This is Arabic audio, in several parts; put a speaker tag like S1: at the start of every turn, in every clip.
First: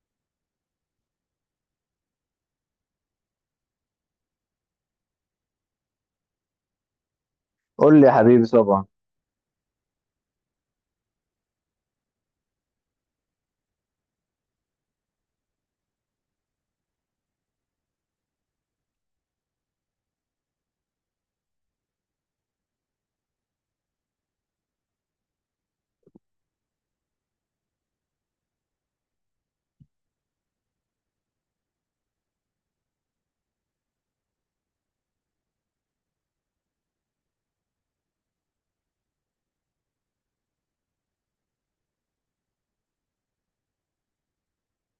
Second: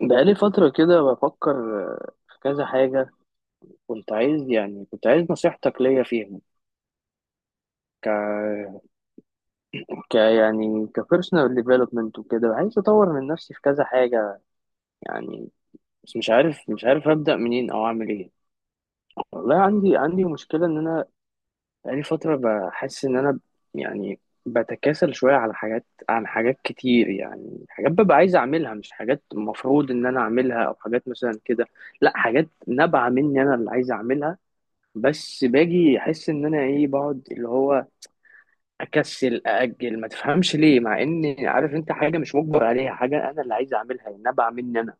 S1: بقالي فترة كده بفكر في كذا حاجة. كنت عايز يعني كنت عايز نصيحتك ليا فيهم.
S2: قول لي
S1: ك...
S2: يا حبيبي، طبعا.
S1: ك يعني كبيرسونال ديفلوبمنت وكده، عايز أطور من نفسي في كذا حاجة يعني، بس مش عارف أبدأ منين أو أعمل إيه. والله عندي مشكلة إن أنا بقالي فترة بحس إن أنا يعني بتكاسل شوية على حاجات، عن حاجات كتير، يعني حاجات ببقى عايز أعملها، مش حاجات المفروض إن أنا أعملها، أو حاجات مثلا كده. لا، حاجات نابعة مني، أنا اللي عايز أعملها، بس باجي احس ان انا ايه، بقعد اللي هو اكسل، ااجل، ما تفهمش ليه، مع ان عارف انت حاجه مش مجبر عليها، حاجه انا اللي عايز اعملها، النبع مني انا،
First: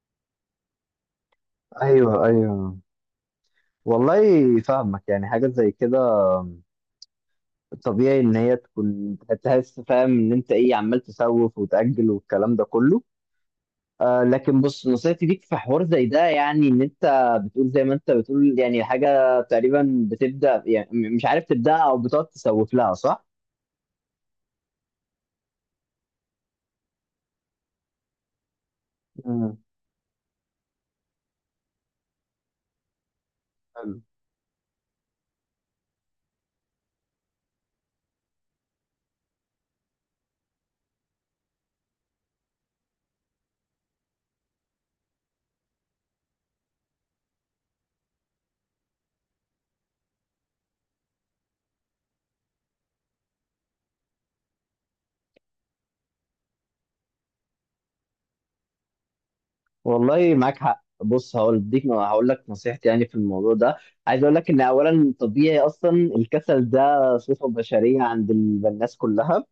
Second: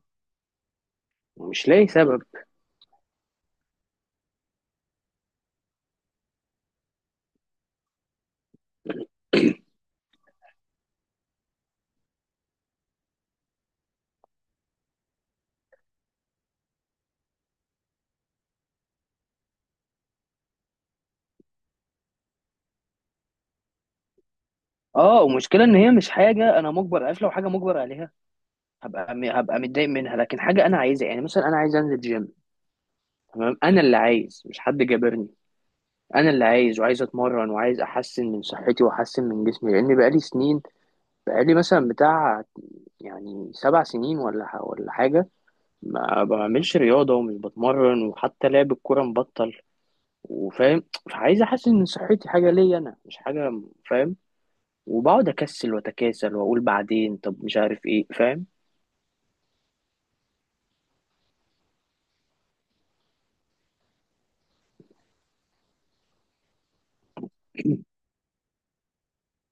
S1: ومش لاقي
S2: ايوه
S1: سبب.
S2: ايوه والله فاهمك، يعني حاجه زي كده طبيعي ان هي تكون، تحس فاهم ان انت ايه، عمال تسوف وتاجل والكلام ده كله. آه، لكن بص نصيحتي ليك في حوار زي ده، يعني ان انت بتقول زي ما انت بتقول، يعني حاجه تقريبا بتبدا، يعني مش عارف تبداها او بتقعد تسوف لها، صح؟
S1: اه، ومشكله ان هي مش حاجه انا مجبر، عارف، لو حاجه مجبر عليها هبقى م-
S2: مم.
S1: هبقى متضايق منها، لكن حاجه انا عايزها، يعني مثلا انا عايز انزل جيم. تمام، انا
S2: حلو.
S1: اللي عايز، مش حد جابرني، انا اللي عايز، وعايز اتمرن وعايز احسن من صحتي واحسن من جسمي، لان بقالي سنين، بقالي مثلا بتاع، يعني سبع سنين ولا حاجه ما بعملش رياضة ومش بتمرن، وحتى لعب الكورة مبطل، وفاهم، فعايز أحسن من صحتي حاجة ليا أنا، مش حاجة، فاهم. وبقعد أكسل وأتكاسل وأقول بعدين، طب مش عارف إيه، فاهم.
S2: والله معاك حق. بص، هقول اديك، هقول لك نصيحتي يعني في الموضوع ده. عايز اقول لك ان اولا طبيعي اصلا، الكسل ده صفة بشرية عند الناس كلها.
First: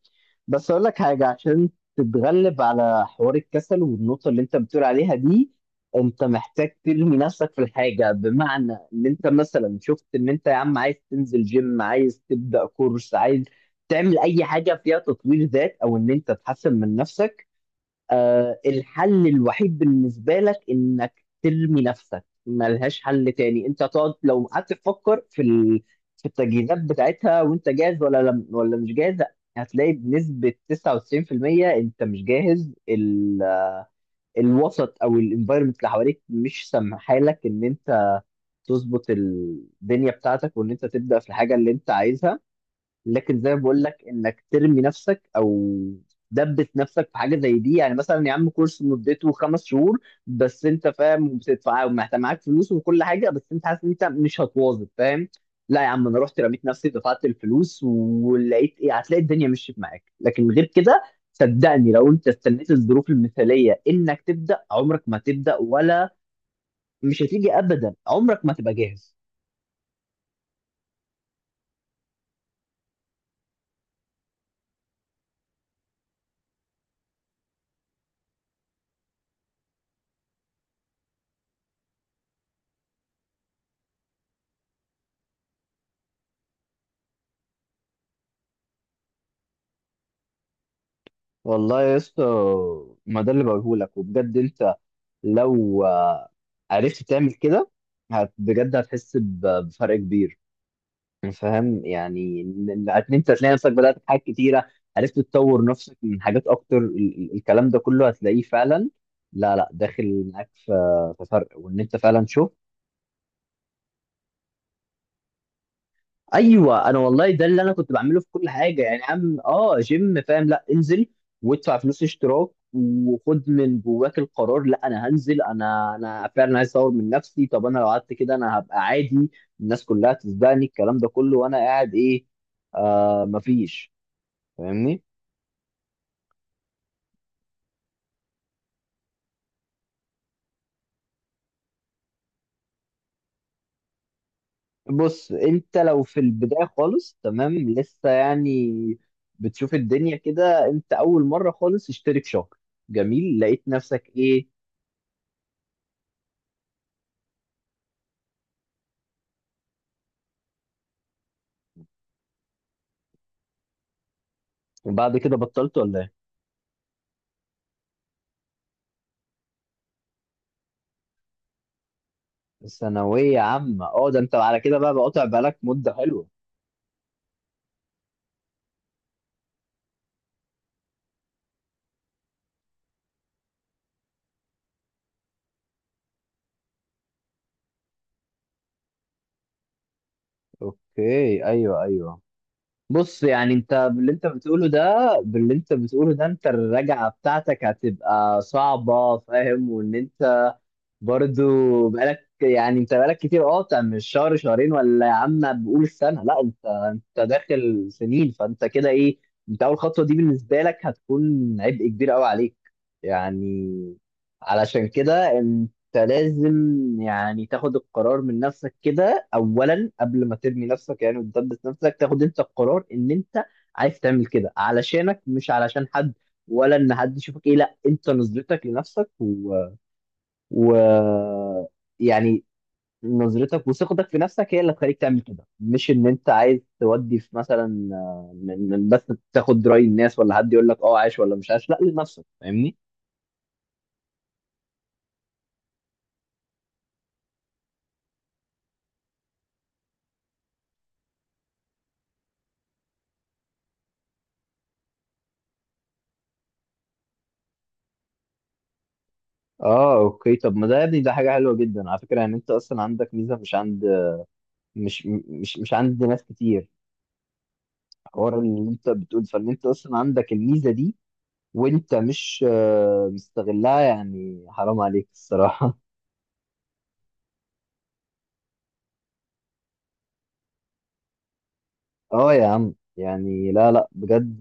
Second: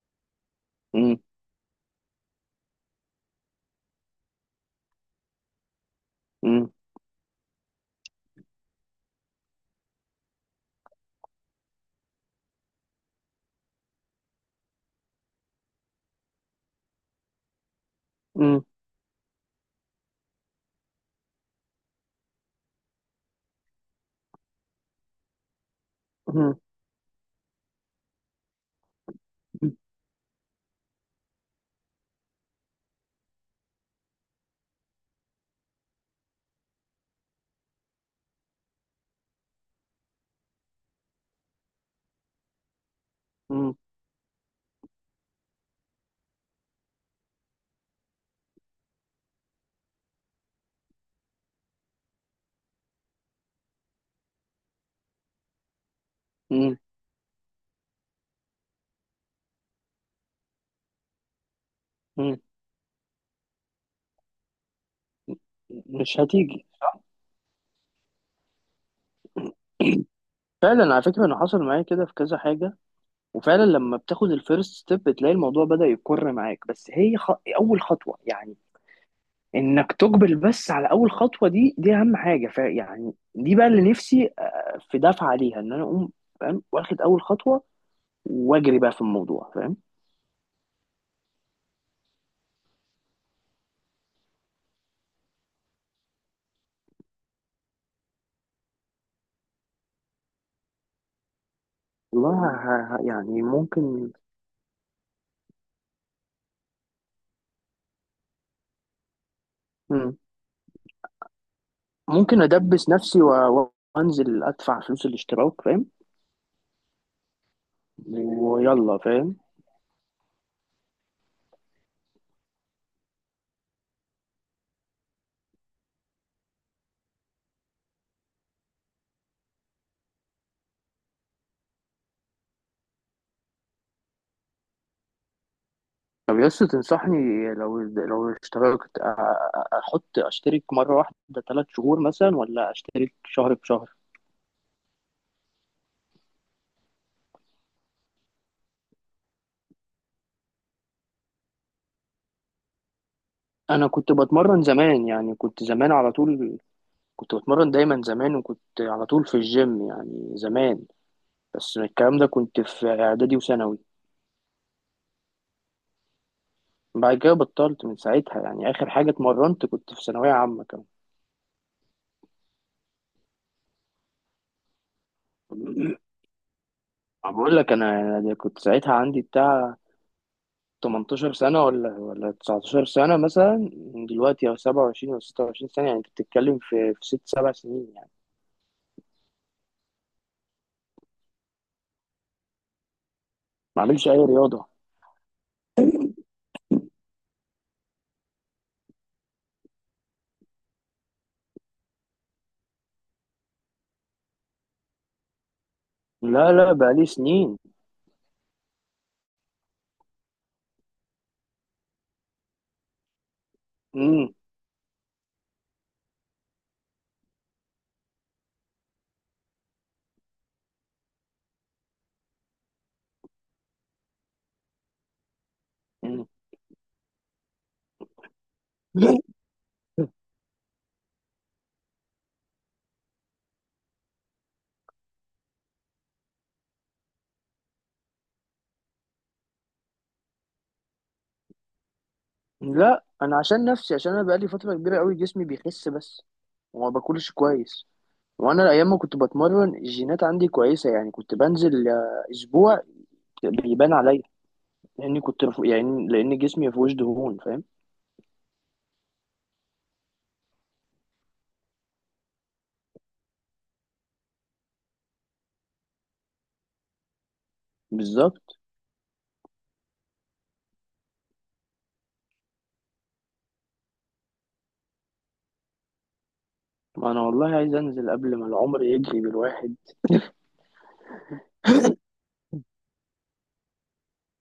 S2: بس اقول لك
S1: مم،
S2: حاجة عشان تتغلب على حوار الكسل والنقطة اللي انت بتقول عليها دي. انت
S1: مم،
S2: محتاج ترمي نفسك في الحاجة، بمعنى ان انت مثلا شفت ان انت يا عم عايز تنزل جيم، عايز تبدأ كورس، عايز تعمل اي حاجة فيها تطوير ذات، او ان انت تحسن من نفسك. آه،
S1: مم،
S2: الحل الوحيد بالنسبة لك إنك ترمي نفسك، ملهاش حل تاني. أنت تقعد، لو قعدت تفكر في في
S1: مم،
S2: التجهيزات بتاعتها، وأنت جاهز ولا لم... ولا مش جاهز، هتلاقي بنسبة 99% أنت مش جاهز. الوسط أو الانفايرمنت اللي حواليك مش سامحالك إن أنت تظبط الدنيا بتاعتك، وإن أنت تبدأ في الحاجة اللي أنت عايزها. لكن زي ما
S1: مم،
S2: بقول لك، انك ترمي نفسك او دبت نفسك في حاجه زي دي. يعني مثلا يا عم كورس مدته 5 شهور، بس انت فاهم، وبتدفع ومحتاج معاك فلوس وكل حاجه، بس انت حاسس ان انت مش هتواظب، فاهم؟ لا يا عم، انا رحت رميت
S1: مم،
S2: نفسي، دفعت الفلوس ولقيت ايه، هتلاقي الدنيا مشيت معاك. لكن غير كده، صدقني لو انت
S1: مم.
S2: استنيت الظروف المثاليه انك تبدا، عمرك ما تبدا. ولا
S1: مش هتيجي صح؟
S2: مش هتيجي ابدا، عمرك ما تبقى جاهز.
S1: فعلا على فكرة أنا حصل معايا كده في كذا حاجة، وفعلا لما بتاخد الفيرست ستيب بتلاقي الموضوع بدأ يكر معاك، بس هي أول خطوة، يعني انك تقبل، بس على اول خطوه دي اهم حاجه، ف يعني دي بقى اللي نفسي في دفعه عليها، ان انا اقوم، فاهم، واخد اول خطوه، واجري بقى في الموضوع، فاهم.
S2: والله يا اسطى، ما ده اللي بقوله لك. وبجد انت لو آه، عرفت تعمل كده، بجد هتحس بفرق كبير. فاهم يعني
S1: والله
S2: ان انت
S1: يعني
S2: هتلاقي نفسك بدأت في
S1: ممكن.
S2: حاجات كتيرة، عرفت تطور نفسك من حاجات اكتر. الكلام ده كله هتلاقيه فعلا، لا لا،
S1: مم.
S2: داخل معاك في في فرق، وان انت فعلا
S1: ممكن
S2: شفت.
S1: ادبس نفسي وانزل ادفع فلوس الاشتراك، فاهم،
S2: ايوه، انا والله ده اللي انا كنت بعمله في كل حاجه.
S1: ويلا،
S2: يعني
S1: فاهم.
S2: عم اه جيم، فاهم؟ لا، انزل وادفع فلوس اشتراك، وخد من جواك القرار، لا، انا هنزل، انا فعلا عايز اطور من نفسي. طب انا لو قعدت كده، انا هبقى عادي، الناس كلها تسبقني، الكلام ده كله وانا قاعد ايه؟ آه، مفيش. فاهمني؟
S1: طب يس، تنصحني لو اشتركت أ- أ- احط اشترك مره واحده ثلاث شهور مثلا، ولا اشترك شهر بشهر؟
S2: بص، انت لو في البدايه خالص تمام، لسه يعني بتشوف الدنيا كده، انت اول مره خالص، اشترك شهر. جميل، لقيت
S1: انا
S2: نفسك
S1: كنت
S2: ايه؟
S1: بتمرن زمان، يعني كنت زمان على طول، كنت بتمرن دايما زمان، وكنت على طول في الجيم يعني زمان، بس الكلام ده كنت في اعدادي وثانوي.
S2: وبعد كده بطلت ولا؟
S1: بعد كده بطلت من ساعتها، يعني اخر حاجه اتمرنت كنت في ثانويه عامه كمان.
S2: ثانوية عامة، اه، ده انت على كده بقى بقطع بالك مدة حلوة.
S1: بقول لك انا، كنت ساعتها عندي بتاع 18 سنه، ولا 19 سنه مثلا، دلوقتي او 27 او 26 سنه، يعني انت بتتكلم في ست سبع سنين، يعني
S2: اوكي، ايوه. بص يعني
S1: ما
S2: انت
S1: عملش
S2: باللي
S1: اي
S2: انت بتقوله
S1: رياضه.
S2: ده، باللي انت بتقوله ده، انت الرجعة بتاعتك هتبقى صعبة، فاهم؟ وان انت برضو بقالك يعني، انت بقالك كتير. اه بتاع من شهر شهرين، ولا يا عم بقول السنه، لا
S1: لا
S2: انت،
S1: لا، بقالي
S2: انت
S1: سنين.
S2: داخل سنين، فانت كده ايه. انت اول خطوه دي بالنسبه لك هتكون عبء كبير قوي عليك يعني.
S1: امم.
S2: علشان كده انت لازم يعني تاخد القرار من نفسك كده اولا، قبل ما ترمي نفسك يعني وتدبس نفسك، تاخد انت القرار ان انت عايز تعمل كده علشانك، مش علشان حد، ولا ان حد يشوفك ايه، لا، انت نظرتك لنفسك ويعني نظرتك وثقتك في نفسك هي اللي هتخليك تعمل كده. مش ان انت عايز تودي في مثلا آه، من بس تاخد رأي الناس، ولا حد يقول لك اه عايش ولا مش عايش، لا، لنفسك، فاهمني؟
S1: لا، انا عشان نفسي، عشان انا بقالي فتره كبيره قوي جسمي بيخس بس، وما باكلش كويس. وانا ايام ما كنت بتمرن الجينات عندي كويسه، يعني كنت بنزل اسبوع بيبان عليا، لاني كنت رفو، يعني لان جسمي ما فيهوش دهون، فاهم.
S2: اه، اوكي. طب ما ده يا ابني ده حاجة حلوة جدا على فكرة. يعني انت اصلا عندك ميزة مش عند، مش عند ناس كتير، حوار
S1: بالظبط.
S2: اللي انت بتقول. فان انت اصلا عندك الميزة دي وانت مش آه، مستغلها، يعني حرام عليك الصراحة.
S1: ما انا والله عايز انزل قبل ما العمر يجري بالواحد.
S2: اه يا عم، يعني لا لا، بجد.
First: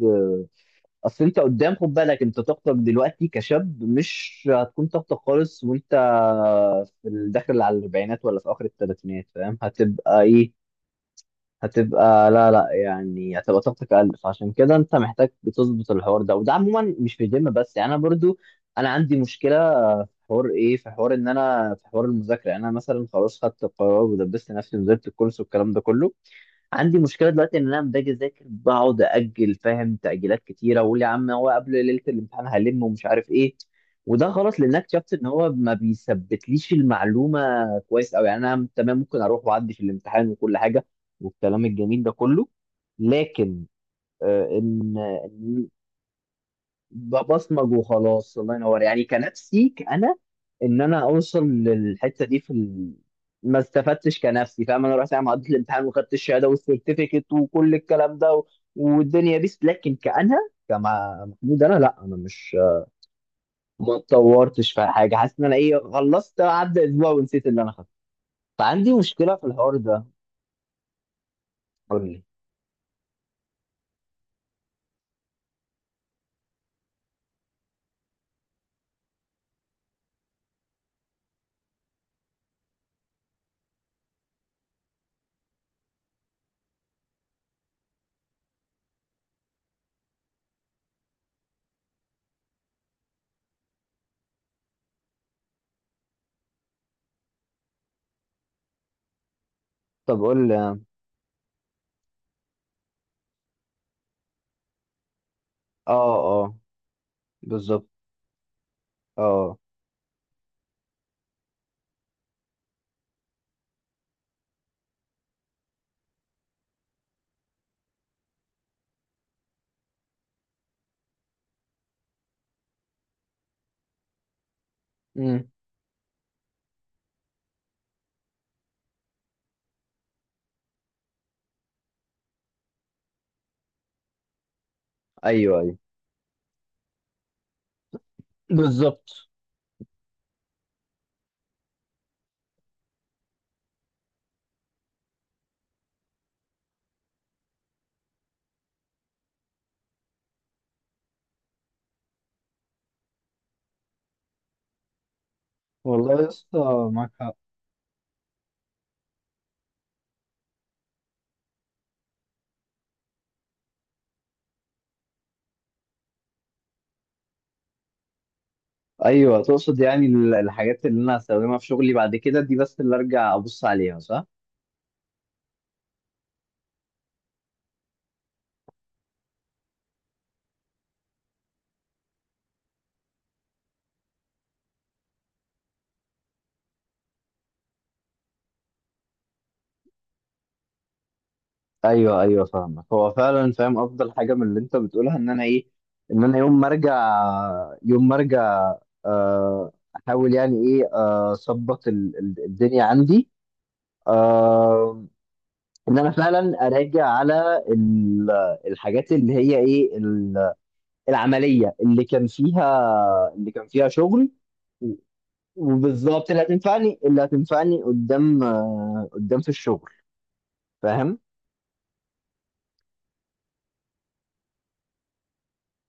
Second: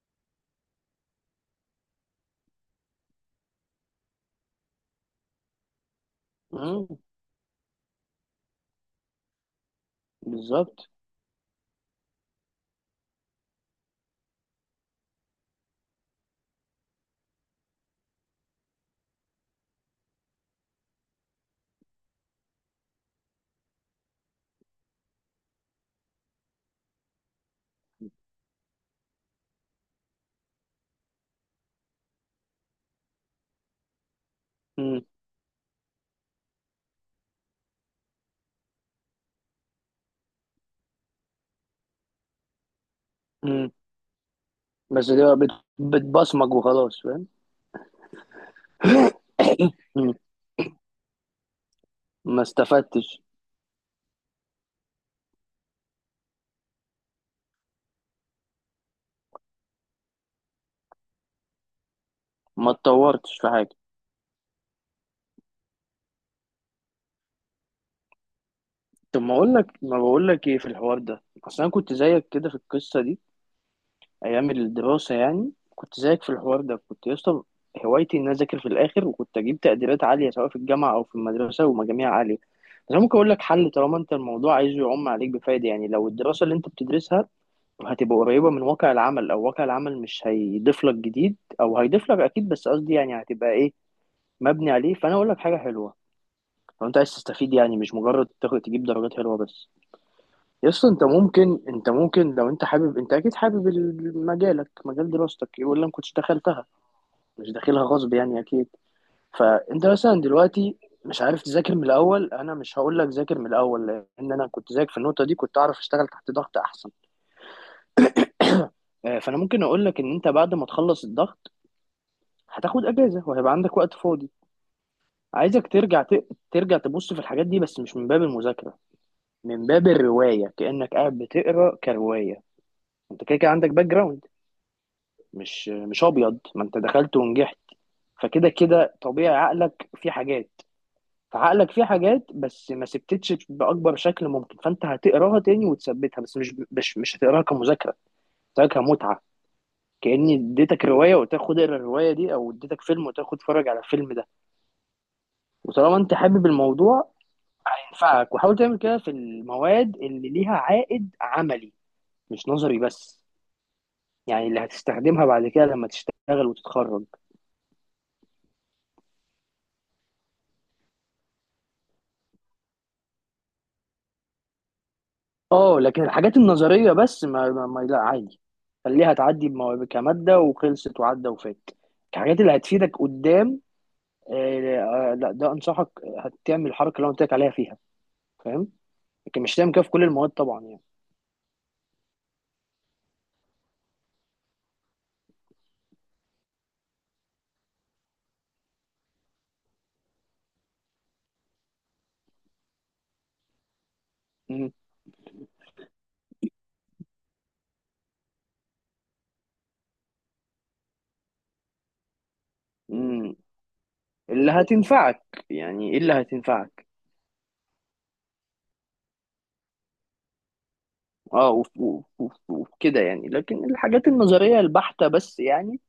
S2: اصل انت قدام، خد بالك، انت طاقتك دلوقتي كشاب مش هتكون طاقتك خالص وانت
S1: مم،
S2: في الداخل على الاربعينات ولا في اخر الثلاثينات، فاهم؟ هتبقى ايه،
S1: بالظبط.
S2: هتبقى، لا لا، يعني هتبقى طاقتك اقل. فعشان كده انت محتاج بتظبط الحوار ده. وده عموما مش في الجيم بس يعني. انا برضو انا عندي مشكله في حوار ايه، في حوار ان انا، في حوار المذاكره. يعني انا مثلا خلاص خدت القرار ودبست نفسي ونزلت الكورس والكلام ده كله، عندي مشكله دلوقتي ان انا لما باجي اذاكر، بقعد اجل، فاهم، تاجيلات كتيره، واقول يا عم هو قبل ليله الامتحان هلم، ومش عارف ايه. وده غلط لان أنا
S1: مم،
S2: اكتشفت ان هو ما بيثبتليش المعلومه كويس قوي. يعني انا تمام، ممكن اروح واعدي في الامتحان وكل حاجه والكلام الجميل ده كله، لكن
S1: مم.
S2: آه، ان
S1: بس ده بتبصمج وخلاص، فاهم.
S2: ببصمج وخلاص، الله ينور. يعني كنفسي
S1: مم.
S2: انا، ان انا اوصل للحته دي
S1: ما
S2: في
S1: استفدتش،
S2: ما استفدتش كنفسي، فاهم؟ انا رحت يعني عديت الامتحان وخدت الشهاده والسيرتيفيكت وكل الكلام ده، والدنيا بيس، لكن كأنا، كما محمود، انا لا، انا مش،
S1: ما اتطورتش في حاجه.
S2: ما اتطورتش في حاجه. حاسس ان انا ايه، خلصت عدى اسبوع ونسيت اللي انا خدته. فعندي
S1: طب،
S2: مشكله في الحوار
S1: ما
S2: ده.
S1: بقول لك ايه في الحوار ده، اصل انا كنت
S2: قول لي.
S1: زيك كده في القصه دي، ايام الدراسه، يعني كنت زيك في الحوار ده. كنت يا اسطى هوايتي ان أنا اذاكر في الاخر، وكنت اجيب تقديرات عاليه، سواء في الجامعه او في المدرسه، ومجاميع عاليه. بس انا ممكن اقول لك حل، طالما انت الموضوع عايزه يعم عليك بفايده، يعني لو الدراسه اللي انت بتدرسها هتبقى قريبه من واقع العمل، او واقع العمل مش هيضيف لك جديد، او هيضيف لك اكيد، بس قصدي يعني هتبقى ايه، مبني عليه، فانا اقول لك حاجه حلوه. لو انت عايز تستفيد، يعني مش مجرد تجيب درجات حلوه بس.
S2: طب قول لي.
S1: يس، انت ممكن لو انت حابب، انت اكيد حابب مجالك، مجال دراستك، ولا ما
S2: اه
S1: كنتش
S2: اه.
S1: دخلتها، مش داخلها
S2: بالظبط.
S1: غصب يعني، اكيد.
S2: اه.
S1: فانت مثلا دلوقتي مش عارف تذاكر من الاول، انا مش هقول لك ذاكر من الاول، لان انا كنت ذاكر في النقطه دي، كنت اعرف اشتغل تحت ضغط احسن. فانا ممكن اقول لك ان انت بعد ما تخلص الضغط هتاخد اجازه، وهيبقى عندك وقت فاضي.
S2: امم.
S1: عايزك ترجع ترجع تبص في الحاجات دي، بس مش من باب المذاكره، من باب الروايه، كانك قاعد بتقرا كروايه. انت كده كده عندك باك جراوند،
S2: ايوه
S1: مش
S2: ايوه.
S1: مش ابيض، ما انت دخلت ونجحت، فكده كده
S2: بالظبط.
S1: طبيعي عقلك فيه حاجات. فعقلك فيه حاجات بس ما سبتتش باكبر شكل ممكن، فانت هتقراها تاني وتثبتها، بس مش هتقراها كمذاكره، هتقراها كمتعه، كاني اديتك روايه وتاخد اقرا الروايه دي، او اديتك فيلم وتاخد اتفرج على الفيلم ده، وطالما
S2: والله
S1: انت
S2: يا
S1: حابب
S2: اسطى معاك
S1: الموضوع
S2: حق.
S1: هينفعك. وحاول تعمل كده في المواد اللي ليها عائد عملي، مش نظري بس، يعني اللي هتستخدمها بعد كده لما تشتغل وتتخرج.
S2: ايوه، تقصد يعني الحاجات اللي انا هستخدمها في شغلي بعد كده دي بس اللي ارجع ابص عليها، صح؟
S1: اه، لكن الحاجات النظريه بس ما, ما, ما لا، عادي، خليها تعدي كماده وخلصت وعدى وفات. الحاجات اللي هتفيدك قدام، آه، لا، ده انصحك هتعمل الحركه اللي انا قلت لك عليها فيها، فاهم، لكن مش هتعمل كده في كل المواد طبعا، يعني.
S2: ايوه ايوه، فاهمك. هو فعلا فاهم افضل حاجه من اللي انت بتقولها، ان انا ايه، ان انا يوم ما ارجع، يوم ما ارجع، آه، احاول يعني ايه آه، اظبط الدنيا عندي
S1: مم.
S2: آه، ان انا فعلا اراجع على الحاجات اللي هي ايه العمليه اللي كان فيها،
S1: مم.
S2: اللي كان فيها شغل.
S1: اللي هتنفعك، يعني ايه اللي
S2: وبالظبط اللي
S1: هتنفعك.
S2: هتنفعني، اللي هتنفعني قدام آه، قدام في الشغل، فاهم؟
S1: اه، وكده يعني، لكن الحاجات النظريه البحته بس، يعني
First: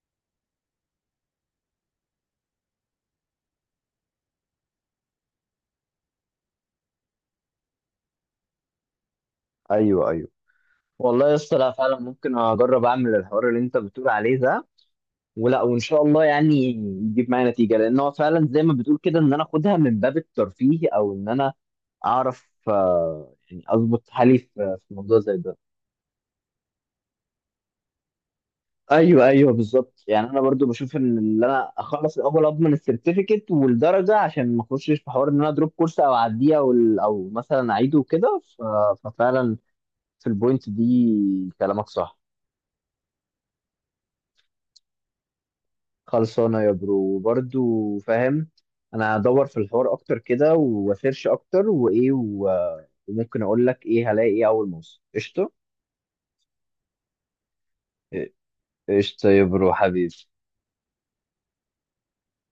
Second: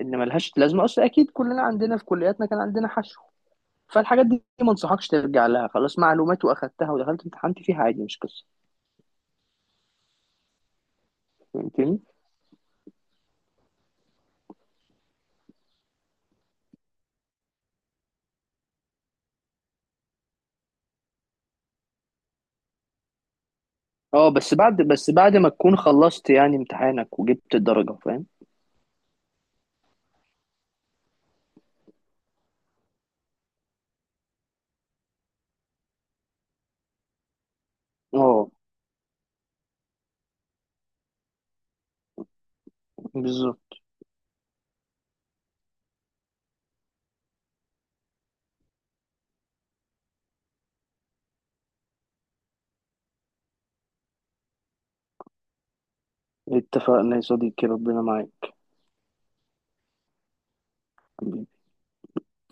S1: ان ملهاش لازمه، اصل اكيد كلنا عندنا في كلياتنا كان عندنا حشو، فالحاجات دي ما انصحكش ترجع لها، خلاص معلومات واخدتها ودخلت امتحنت فيها عادي، مش قصه.
S2: ايوه ايوه. والله يا اسطى، لا فعلا
S1: فهمتني.
S2: ممكن اجرب اعمل الحوار اللي انت بتقول عليه ده، ولا وان شاء الله يعني يجيب معايا نتيجه. لان هو فعلا زي ما بتقول كده، ان انا اخدها من باب الترفيه، او ان انا اعرف آه، يعني اظبط
S1: اه،
S2: حالي
S1: بس
S2: في
S1: بعد
S2: في
S1: بس
S2: موضوع
S1: بعد
S2: زي
S1: ما
S2: ده.
S1: تكون خلصت يعني امتحانك وجبت الدرجه، فاهم.
S2: ايوه ايوه بالظبط. يعني انا برضو بشوف ان اللي، انا اخلص الاول اضمن السيرتيفيكت والدرجه، عشان ما اخشش في حوار ان انا ادروب كورس او اعديه، او او مثلا اعيده وكده.
S1: اه،
S2: ففعلا في البوينت دي كلامك صح.
S1: بالظبط.
S2: خلصانه يا برو. وبرضو فاهم، انا هدور في الحوار اكتر كده، واسيرش اكتر، وايه وممكن اقول لك ايه هلاقي. ايه اول ما اوصل، قشطه.
S1: اتفقنا يا صديقي، ربنا معاك.
S2: قشطه يا برو حبيبي.